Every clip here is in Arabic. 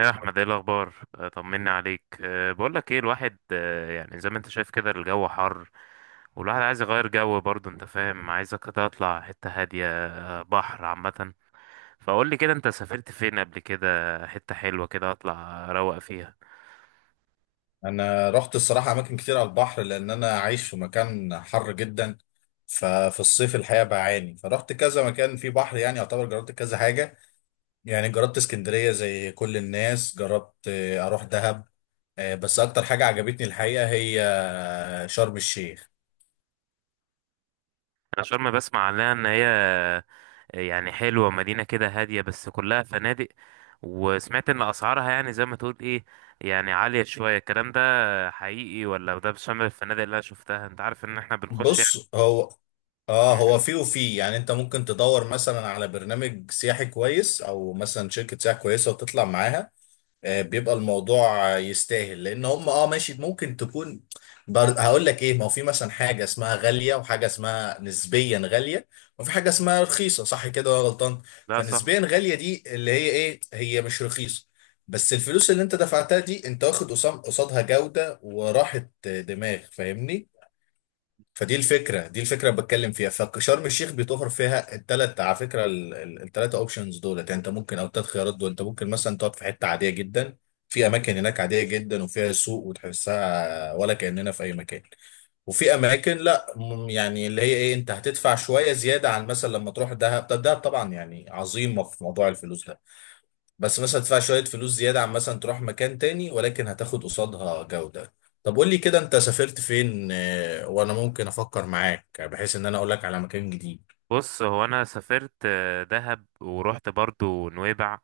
يا احمد، ايه الاخبار؟ طمني عليك. بقول لك ايه، الواحد يعني زي ما انت شايف كده الجو حر، والواحد عايز يغير جو برضه، انت فاهم؟ عايزك كده اطلع حته هاديه، بحر عامه. فقول لي كده، انت سافرت فين قبل كده؟ حته حلوه كده اطلع اروق فيها. انا رحت الصراحه اماكن كتير على البحر، لان انا عايش في مكان حر جدا. ففي الصيف الحقيقه بعاني، فرحت كذا مكان فيه بحر، يعني يعتبر جربت كذا حاجه. يعني جربت اسكندريه زي كل الناس، جربت اروح دهب. بس اكتر حاجه عجبتني الحقيقه هي شرم الشيخ. انا شرم بسمع عنها ان هي يعني حلوه، مدينه كده هاديه بس كلها فنادق. وسمعت ان اسعارها يعني زي ما تقول ايه، يعني عالية شوية. الكلام ده حقيقي، ولا ده بشمل الفنادق اللي انا شفتها؟ انت عارف ان احنا بنخش. بص، هو مم. فيه وفيه. يعني انت ممكن تدور مثلا على برنامج سياحي كويس، او مثلا شركه سياحه كويسه وتطلع معاها. بيبقى الموضوع يستاهل، لان هم ماشي، ممكن تكون. هقول لك ايه، ما هو في مثلا حاجه اسمها غاليه، وحاجه اسمها نسبيا غاليه، وفي حاجه اسمها رخيصه، صح كده ولا غلطان؟ لا، صح. فنسبيا غاليه دي اللي هي ايه، هي مش رخيصه، بس الفلوس اللي انت دفعتها دي انت واخد قصادها جوده وراحه دماغ، فاهمني؟ فدي الفكره اللي بتكلم فيها. فشرم الشيخ بيتوفر فيها الثلاث، على فكره الثلاثه اوبشنز دولت يعني انت ممكن، او الثلاث خيارات دول، انت ممكن مثلا تقعد في حته عاديه جدا. في اماكن هناك عاديه جدا، وفيها سوق وتحسها ولا كاننا في اي مكان. وفي اماكن لا يعني اللي هي ايه، انت هتدفع شويه زياده عن مثلا لما تروح دهب. طب دهب طبعا يعني عظيمه في موضوع الفلوس ده، بس مثلا تدفع شوية فلوس زيادة عن مثلا تروح مكان تاني، ولكن هتاخد قصادها جودة. طب قول لي كده، انت سافرت فين؟ وانا ممكن افكر معاك، بحيث ان انا اقول لك على مكان جديد. بص هو انا سافرت دهب، ورحت برضو نويبع،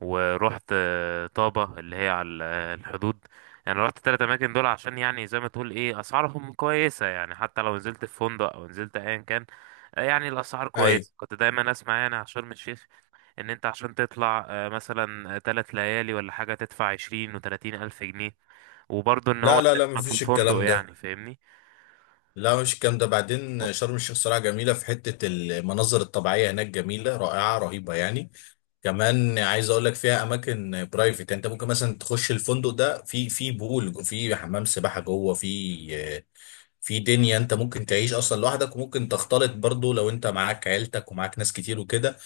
ورحت طابة اللي هي على الحدود. يعني رحت تلات اماكن دول عشان يعني زي ما تقول ايه اسعارهم كويسة، يعني حتى لو نزلت في فندق او نزلت ايا كان، يعني الاسعار ايوه. كويسة. كنت دايما اسمع يعني على شرم الشيخ ان انت عشان تطلع مثلا 3 ليالي ولا حاجة تدفع 20 و30 ألف جنيه، وبرضو ان هو لا لا انت لا، اسمك في مفيش الفندق، الكلام ده. يعني فاهمني. لا مش الكلام ده. بعدين شرم الشيخ صراحة جميلة، في حتة المناظر الطبيعية هناك جميلة رائعة رهيبة يعني. كمان عايز اقول لك فيها اماكن برايفت، يعني انت ممكن مثلا تخش الفندق ده، في بول، في حمام سباحه جوه، آه، في دنيا. انت ممكن تعيش اصلا لوحدك، وممكن تختلط برضو لو انت معاك عيلتك ومعاك ناس كتير وكده،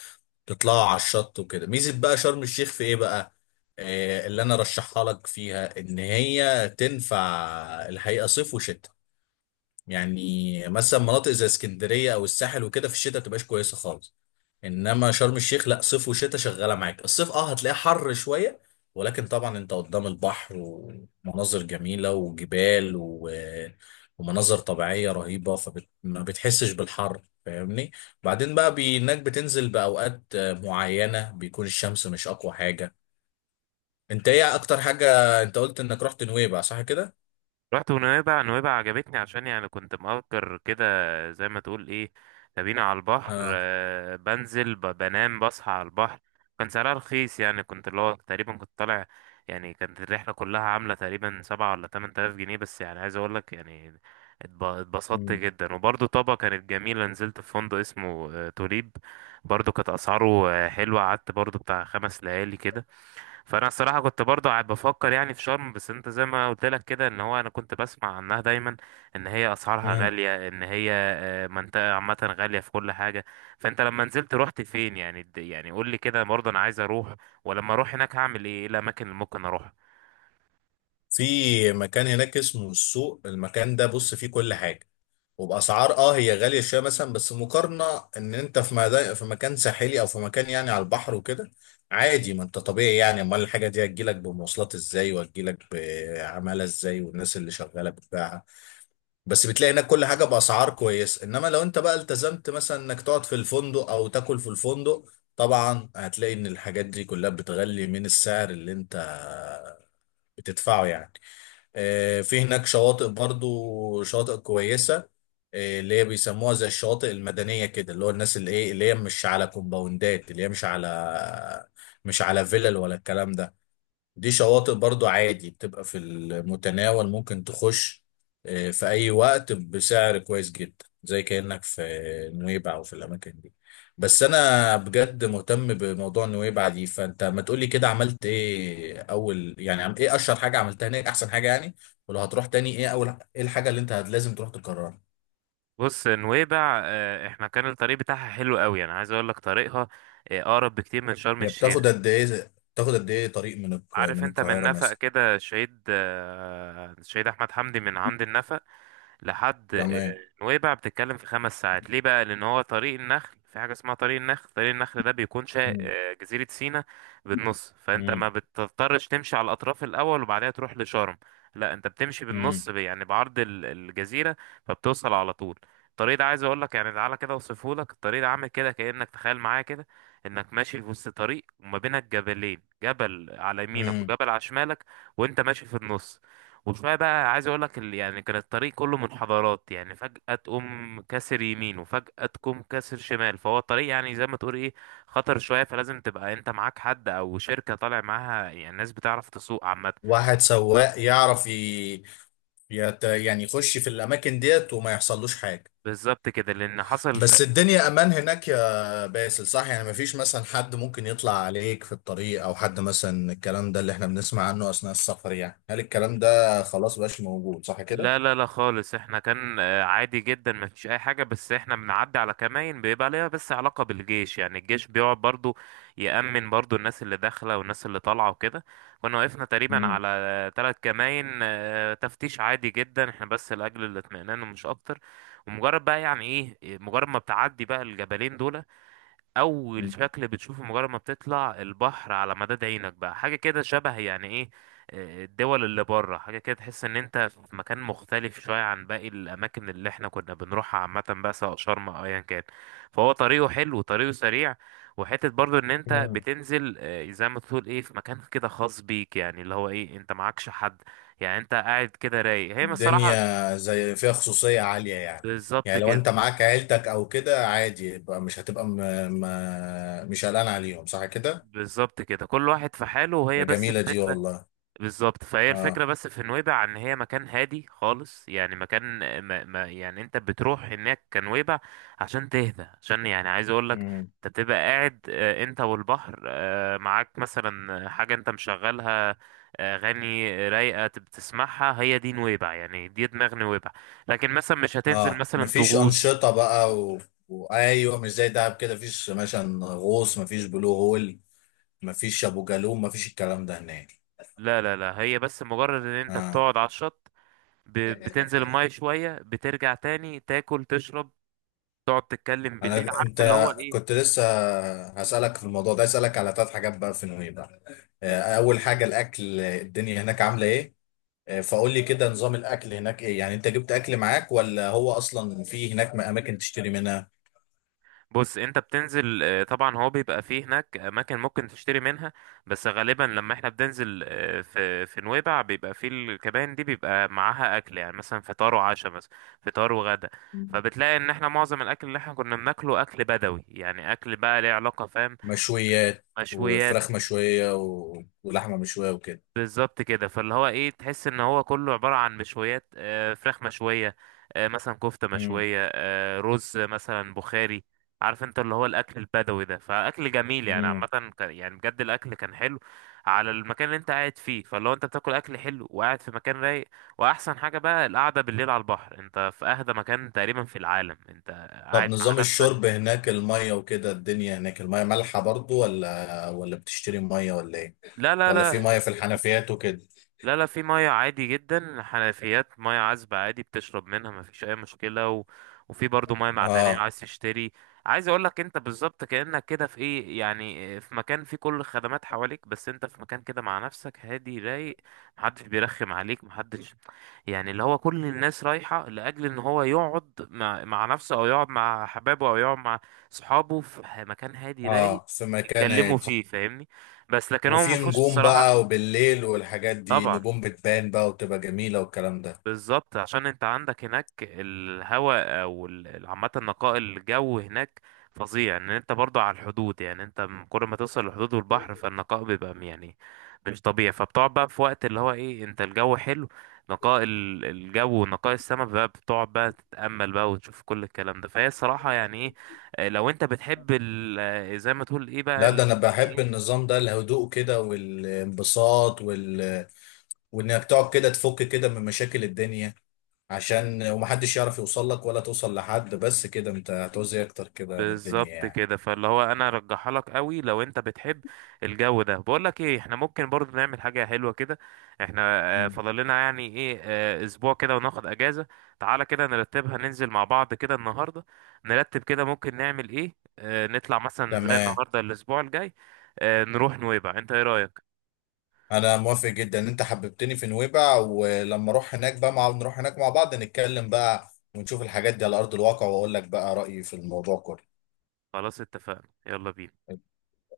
تطلعوا على الشط وكده. ميزة بقى شرم الشيخ في ايه بقى؟ اللي انا رشحها لك فيها ان هي تنفع الحقيقة صيف وشتاء. يعني مثلا مناطق زي اسكندرية او الساحل وكده في الشتاء تبقاش كويسة خالص، انما شرم الشيخ لا، صيف وشتاء شغاله معاك. الصيف هتلاقيه حر شويه، ولكن طبعا انت قدام البحر، ومناظر جميله وجبال ومناظر طبيعيه رهيبه، فما بتحسش بالحر، فاهمني؟ بعدين بقى انك بتنزل باوقات معينه، بيكون الشمس مش اقوى حاجه. انت ايه اكتر حاجه؟ انت قلت انك رحت نويبع، صح كده؟ رحت ونويبع، نويبع عجبتني عشان يعني كنت مأجر كده زي ما تقول ايه كابينة على البحر. اه. بنزل، بنام، بصحى على البحر. كان سعرها رخيص، يعني كنت اللي هو تقريبا كنت طالع يعني. كانت الرحلة كلها عاملة تقريبا 7 ولا 8 تلاف جنيه بس، يعني عايز أقولك، يعني اتبسطت مم. جدا. وبرضه طابة كانت جميلة، نزلت في فندق اسمه توليب، برضه كانت أسعاره حلوة. قعدت برضه بتاع 5 ليالي كده. فانا الصراحه كنت برضه قاعد بفكر يعني في شرم، بس انت زي ما قلت لك كده ان هو انا كنت بسمع عنها دايما ان هي اسعارها مم. غاليه، ان هي منطقه عامه غاليه في كل حاجه. فانت لما نزلت رحت فين يعني؟ يعني قول لي كده برضه، انا عايز اروح، ولما اروح هناك هعمل ايه؟ ايه الاماكن اللي ممكن اروحها؟ في مكان هناك اسمه السوق، المكان ده بص فيه كل حاجه. وباسعار هي غاليه شويه مثلا، بس مقارنه ان انت في مكان ساحلي او في مكان يعني على البحر وكده، عادي، ما انت طبيعي يعني. امال الحاجه دي هتجيلك بمواصلات ازاي، وهتجيلك بعماله ازاي، والناس اللي شغاله بتبيعها؟ بس بتلاقي هناك كل حاجه باسعار كويس. انما لو انت بقى التزمت مثلا انك تقعد في الفندق او تاكل في الفندق، طبعا هتلاقي ان الحاجات دي كلها بتغلي من السعر اللي انت بتدفعه يعني. في هناك شواطئ برضو، شواطئ كويسة. اللي هي بيسموها زي الشواطئ المدنية كده، اللي هو الناس اللي ايه، اللي هي مش على كومباوندات، اللي هي مش على فيلل ولا الكلام ده. دي شواطئ برضو عادي، بتبقى في المتناول، ممكن تخش في أي وقت بسعر كويس جدا، زي كأنك في نويبع أو في الأماكن دي. بس أنا بجد مهتم بموضوع نويبع دي، فأنت ما تقولي كده، عملت إيه أول، يعني إيه أشهر حاجة عملتها هناك، أحسن حاجة يعني، ولو هتروح تاني إيه أول، إيه الحاجة اللي أنت لازم تروح تكررها؟ بص نويبع احنا كان الطريق بتاعها حلو قوي. انا عايز اقول لك طريقها اقرب بكتير من شرم هي الشيخ. بتاخد قد إيه، بتاخد قد إيه طريق عارف من انت من القاهرة نفق مثلا؟ كده الشهيد الشهيد احمد حمدي، من عند النفق لحد تمام. نويبع بتتكلم في 5 ساعات. ليه بقى؟ لان هو طريق النخل، في حاجه اسمها طريق النخل. طريق النخل ده بيكون شا... مم. آه، جزيره سيناء بالنص. فانت ما بتضطرش تمشي على الاطراف الاول وبعدها تروح لشرم، لا انت بتمشي بالنص، مم. يعني بعرض الجزيره، فبتوصل على طول. الطريق ده عايز اقول لك يعني، تعالى كده اوصفه لك. الطريق ده عامل كده كانك تخيل معايا كده انك ماشي في وسط طريق وما بينك جبلين، جبل على يمينك مم. وجبل على شمالك، وانت ماشي في النص. وشويه بقى عايز اقول لك يعني، كان الطريق كله منحدرات، يعني فجأة تقوم كاسر يمين وفجأة تقوم كاسر شمال. فهو الطريق يعني زي ما تقول ايه خطر شويه، فلازم تبقى انت معاك حد او شركه طالع معاها، يعني ناس بتعرف تسوق عامه. واحد سواق يعرف يعني يخش في الاماكن ديت، وما يحصلوش حاجه. بالظبط كده، لان حصل. بس الدنيا امان هناك يا باسل، صح؟ يعني مفيش مثلا حد ممكن يطلع عليك في الطريق، او حد مثلا الكلام ده اللي احنا بنسمع عنه اثناء السفر، يعني هل الكلام ده خلاص بقاش موجود، صح لا كده؟ لا لا خالص، احنا كان عادي جدا ما فيش اي حاجة. بس احنا بنعدي على كمائن، بيبقى ليها بس علاقة بالجيش. يعني الجيش بيقعد برضو يأمن برضو الناس اللي داخلة والناس اللي طالعة وكده. كنا وقفنا تقريبا مم. على 3 كمائن تفتيش عادي جدا، احنا بس لأجل الاطمئنان ومش اكتر. ومجرد بقى يعني ايه، مجرد ما بتعدي بقى الجبلين دول، اول شكل بتشوفه مجرد ما بتطلع البحر على مداد عينك بقى، حاجه كده شبه يعني ايه الدول اللي بره، حاجه كده تحس ان انت في مكان مختلف شويه عن باقي الاماكن اللي احنا كنا بنروحها عامه بقى، سواء شرم او ايا كان. فهو طريقه حلو وطريقه سريع، وحته برضو ان انت مم. بتنزل زي ما تقول ايه في مكان كده خاص بيك، يعني اللي هو ايه انت معكش حد. يعني انت قاعد كده رايق، هي من الصراحه الدنيا زي فيها خصوصية عالية يعني. بالظبط يعني لو كده. انت معاك عيلتك او كده عادي، يبقى مش هتبقى مش قلقان عليهم، صح كده؟ بالظبط كده كل واحد في حاله، ده وهي بس جميلة دي، الفكره. والله. بالظبط، فهي اه. الفكرة بس في نويبع ان هي مكان هادي خالص، يعني مكان ما ما يعني انت بتروح هناك كنويبع عشان تهدى، عشان يعني عايز اقولك انت بتبقى قاعد انت والبحر، معاك مثلا حاجة انت مشغلها اغاني رايقة بتسمعها. هي دي نويبع، يعني دي دماغ نويبع. لكن مثلا مش هتنزل اه، مثلا مفيش تغوص، انشطه بقى وايوه مش زي دهب كده، مفيش مثلا غوص، مفيش بلو هول، مفيش ابو جالوم، مفيش الكلام ده هناك. لا لا لا، هي بس مجرد ان انت اه. بتقعد على الشط، ب- بتنزل المية شوية، بترجع تاني، تاكل، تشرب، تقعد تتكلم بالليل، انا عارف انت اللي هو ايه. كنت لسه هسالك في الموضوع ده، اسالك على ثلاث حاجات بقى في نويبع. مم. اول حاجه الاكل، الدنيا هناك عامله ايه؟ فقول لي كده، نظام الاكل هناك ايه يعني، انت جبت اكل معاك، ولا هو اصلا في هناك اماكن تشتري منها؟ بص انت بتنزل طبعا هو بيبقى فيه هناك اماكن ممكن تشتري منها. بس غالبا لما احنا بننزل في نويبع بيبقى فيه الكباين دي بيبقى معاها اكل، يعني مثلا فطار وعشاء، مثلا فطار وغدا. فبتلاقي ان احنا معظم الاكل اللي احنا كنا بناكله اكل بدوي، يعني اكل بقى ليه علاقة فاهم، مشويات. مشويات. وفراخ مشويه ولحمه مشويه وكده. بالظبط كده، فاللي هو ايه تحس ان هو كله عبارة عن مشويات، فراخ مشوية، مثلا كفتة مشوية، رز مثلا بخاري. عارف انت اللي هو الاكل البدوي ده، فاكل جميل يعني. عامة امم. يعني بجد الاكل كان حلو على المكان اللي انت قاعد فيه. فاللي هو انت بتاكل اكل حلو وقاعد في مكان رايق، واحسن حاجة بقى القعدة بالليل على البحر. انت في اهدى مكان تقريبا في العالم، انت طب قاعد مع نظام نفسك. الشرب هناك، المية وكده، الدنيا هناك المية مالحة برضو، ولا بتشتري مية، ولا ايه؟ لا لا ولا في لا. مية في الحنفيات وكده؟ لا لا في مية عادي جدا، حنفيات مية عذبة عادي بتشرب منها مفيش أي مشكلة. و... وفي برضو مية معدنية اه. عايز تشتري. عايز أقولك، أنت بالظبط كأنك كده في إيه يعني، في مكان فيه كل الخدمات حواليك بس أنت في مكان كده مع نفسك، هادي رايق، محدش بيرخم عليك، محدش. يعني اللي هو كل الناس رايحة لأجل إن هو يقعد مع نفسه، أو يقعد مع حبابه، أو يقعد مع صحابه في مكان هادي رايق اه، في مكان يتكلموا هادي. فيه، فاهمني؟ بس لكن هو وفي مفهوش نجوم بقى، الصراحة. وبالليل والحاجات دي طبعا، نجوم بتبان بقى، وتبقى جميلة والكلام ده؟ بالظبط عشان انت عندك هناك الهواء او عامة نقاء الجو هناك فظيع، ان انت برضو على الحدود. يعني انت كل ما توصل للحدود والبحر فالنقاء بيبقى يعني مش طبيعي. فبتقعد بقى في وقت اللي هو ايه، انت الجو حلو، نقاء الجو ونقاء السماء بقى، بتقعد بقى تتأمل بقى وتشوف كل الكلام ده. فهي الصراحة يعني ايه، اه، لو انت بتحب زي ما تقول ايه لا، بقى. ده انا بحب النظام ده، الهدوء كده والانبساط وانك تقعد كده تفك كده من مشاكل الدنيا، عشان ومحدش يعرف يوصل لك ولا توصل لحد. بس كده انت هتعوز إيه اكتر كده من الدنيا بالظبط يعني؟ كده، فاللي هو انا ارجحها لك قوي لو انت بتحب الجو ده. بقول لك ايه، احنا ممكن برضو نعمل حاجه حلوه كده، احنا مم. فاضل لنا يعني ايه اسبوع كده وناخد اجازه. تعالى كده نرتبها، ننزل مع بعض كده النهارده، نرتب كده ممكن نعمل ايه. نطلع مثلا زي تمام. النهارده الاسبوع الجاي، نروح نويبع. انت ايه رايك؟ انا موافق جدا، ان انت حببتني في نويبع، ولما اروح هناك بقى نروح هناك مع بعض، نتكلم بقى ونشوف الحاجات دي على ارض الواقع، واقول لك بقى رأيي في الموضوع كله. خلاص اتفقنا، يلا بينا.